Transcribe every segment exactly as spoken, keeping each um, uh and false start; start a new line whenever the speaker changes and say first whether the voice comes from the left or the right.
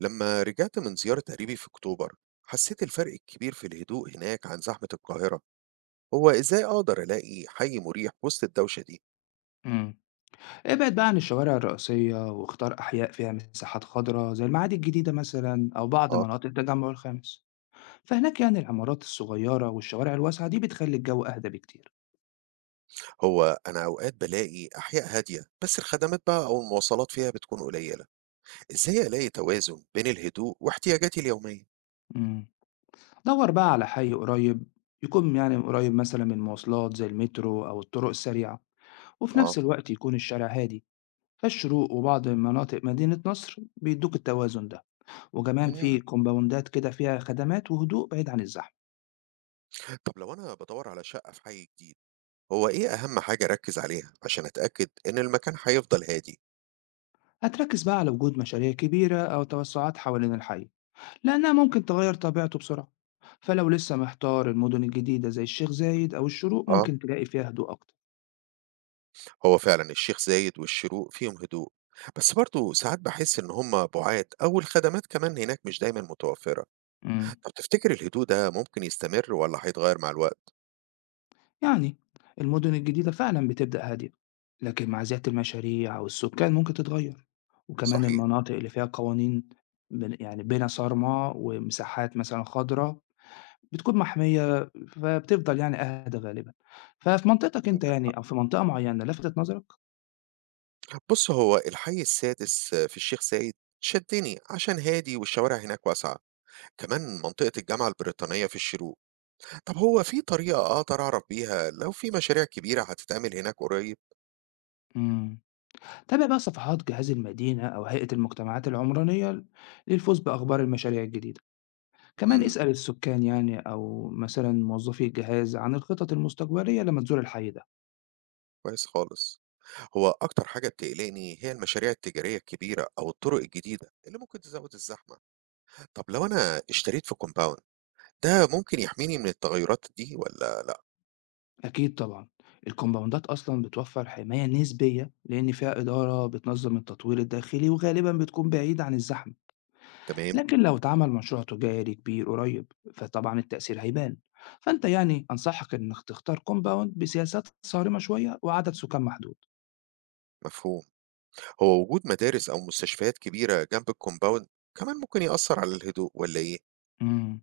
right: لما رجعت من زيارة قريبي في أكتوبر، حسيت الفرق الكبير في الهدوء هناك عن زحمة القاهرة. هو إزاي أقدر ألاقي حي مريح وسط الدوشة دي؟
left: إمم. ابعد بقى عن الشوارع الرئيسية واختار أحياء فيها مساحات خضراء زي المعادي الجديدة مثلًا أو بعض
right: آه.
left: مناطق التجمع الخامس، فهناك يعني العمارات الصغيرة والشوارع الواسعة دي بتخلّي الجو أهدى بكتير.
right: هو أنا أوقات بلاقي أحياء هادية بس الخدمات بقى أو المواصلات فيها بتكون قليلة. إزاي ألاقي توازن بين الهدوء واحتياجاتي اليومية؟
left: إمم. دَوّر بقى على حي قريب يكون يعني قريب مثلًا من المواصلات زي المترو أو الطرق السريعة، وفي
right: آه.
left: نفس الوقت يكون الشارع هادي، فالشروق وبعض مناطق مدينة نصر بيدّوك التوازن ده، وكمان
right: مم.
left: في كومباوندات كده فيها خدمات وهدوء بعيد عن الزحمة.
right: طب لو أنا بدور على شقة في حي جديد، هو إيه أهم حاجة أركز عليها عشان أتأكد إن المكان هيفضل هادي؟
left: هتركز بقى على وجود مشاريع كبيرة أو توسعات حوالين الحي لأنها ممكن تغير طبيعته بسرعة. فلو لسه محتار المدن الجديدة زي الشيخ زايد أو الشروق
right: آه.
left: ممكن تلاقي فيها هدوء أكتر.
right: هو فعلا الشيخ زايد والشروق فيهم هدوء، بس برضه ساعات بحس إن هما بعاد أو الخدمات كمان هناك مش دايما متوفرة.
left: امم
right: طب تفتكر الهدوء ده ممكن يستمر ولا هيتغير مع الوقت؟
left: يعني المدن الجديدة فعلا بتبدأ هادية لكن مع زيادة المشاريع والسكان ممكن تتغير. وكمان
right: صحيح.
left: المناطق اللي فيها قوانين بن- يعني بين صارمة ومساحات مثلا خضراء بتكون محمية فبتفضل يعني أهدى غالبا. ففي منطقتك أنت
right: عندك حق.
left: يعني أو في منطقة معينة لفتت نظرك؟
right: بص، هو الحي السادس في الشيخ زايد شدني عشان هادي والشوارع هناك واسعة، كمان منطقة الجامعة البريطانية في الشروق. طب هو في طريقة أقدر أعرف بيها لو في مشاريع كبيرة هتتعمل هناك قريب؟
left: مم. تابع بقى صفحات جهاز المدينة أو هيئة المجتمعات العمرانية للفوز بأخبار المشاريع الجديدة. كمان
right: امم.
left: اسأل السكان يعني أو مثلا موظفي الجهاز عن الخطط المستقبلية لما تزور الحي ده.
right: كويس خالص. هو أكتر حاجة بتقلقني هي المشاريع التجارية الكبيرة أو الطرق الجديدة اللي ممكن تزود الزحمة. طب لو أنا اشتريت في كومباوند، ده ممكن يحميني من التغيرات دي ولا لأ؟
left: أكيد طبعا. الكومباوندات أصلا بتوفر حماية نسبية لأن فيها إدارة بتنظم التطوير الداخلي وغالبا بتكون بعيدة عن الزحمة.
right: تمام.
left: لكن لو اتعمل مشروع تجاري كبير قريب فطبعا التأثير هيبان. فأنت يعني أنصحك إنك تختار كومباوند بسياسات صارمة شوية وعدد سكان محدود.
right: مفهوم. هو وجود مدارس أو مستشفيات كبيرة جنب الكومباوند كمان ممكن يأثر على الهدوء ولا إيه؟
left: مم.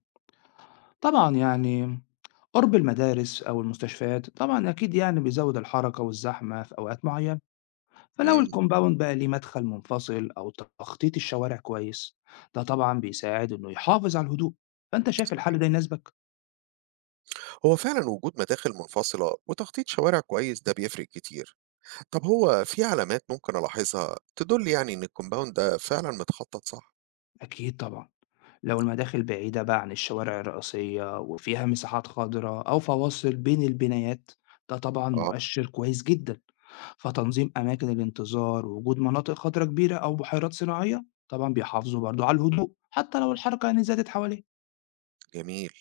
left: طبعًا يعني قُرب المدارس أو المستشفيات طبعًا أكيد يعني بيزوّد الحركة والزحمة في أوقات معيّنة، فلو
right: مم.
left: الcompound بقى ليه مدخل منفصل أو تخطيط الشوارع كويس، ده طبعًا بيساعد إنه يحافظ على الهدوء، فأنت شايف الحل ده يناسبك؟
right: هو فعلا وجود مداخل منفصلة وتخطيط شوارع كويس ده بيفرق كتير. طب هو في علامات ممكن ألاحظها تدل يعني إن الكومباوند ده فعلا متخطط صح؟
left: أكيد طبعًا، لو المداخل بعيدة بقى عن الشوارع الرئيسية وفيها مساحات خضرا أو فواصل بين البنايات، ده طبعًا
right: آه.
left: مؤشر كويس جدًا. فتنظيم أماكن الانتظار ووجود مناطق خضراء كبيرة أو بحيرات صناعية طبعا بيحافظوا برضه على الهدوء حتى لو الحركة يعني زادت حواليه.
right: جميل.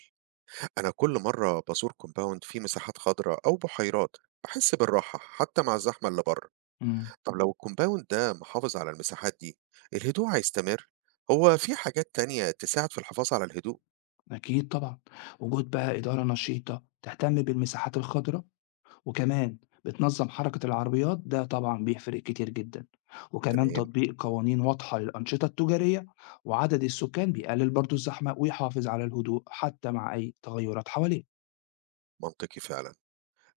right: أنا كل مرة بزور كومباوند فيه مساحات خضراء أو بحيرات بحس بالراحة حتى مع الزحمة اللي بره.
left: امم
right: طب لو الكومباوند ده محافظ على المساحات دي، الهدوء هيستمر. هو في حاجات تانية تساعد في الحفاظ على الهدوء؟
left: أكيد طبعا. وجود بقى إدارة نشيطة تهتم بالمساحات الخضراء وكمان بتنظم حركة العربيات ده طبعا بيفرق كتير جدا. وكمان
right: تمام.
left: تطبيق قوانين واضحة للأنشطة التجارية وعدد السكان بيقلل برضه الزحمة ويحافظ على الهدوء حتى مع أي تغيرات حواليه.
right: منطقي فعلا.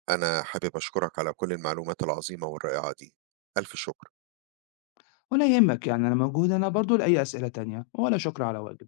right: أنا حابب أشكرك على كل المعلومات العظيمة والرائعة دي. ألف شكر.
left: ولا يهمك يعني أنا موجود أنا برضه لأي أسئلة تانية ولا شكر على واجب.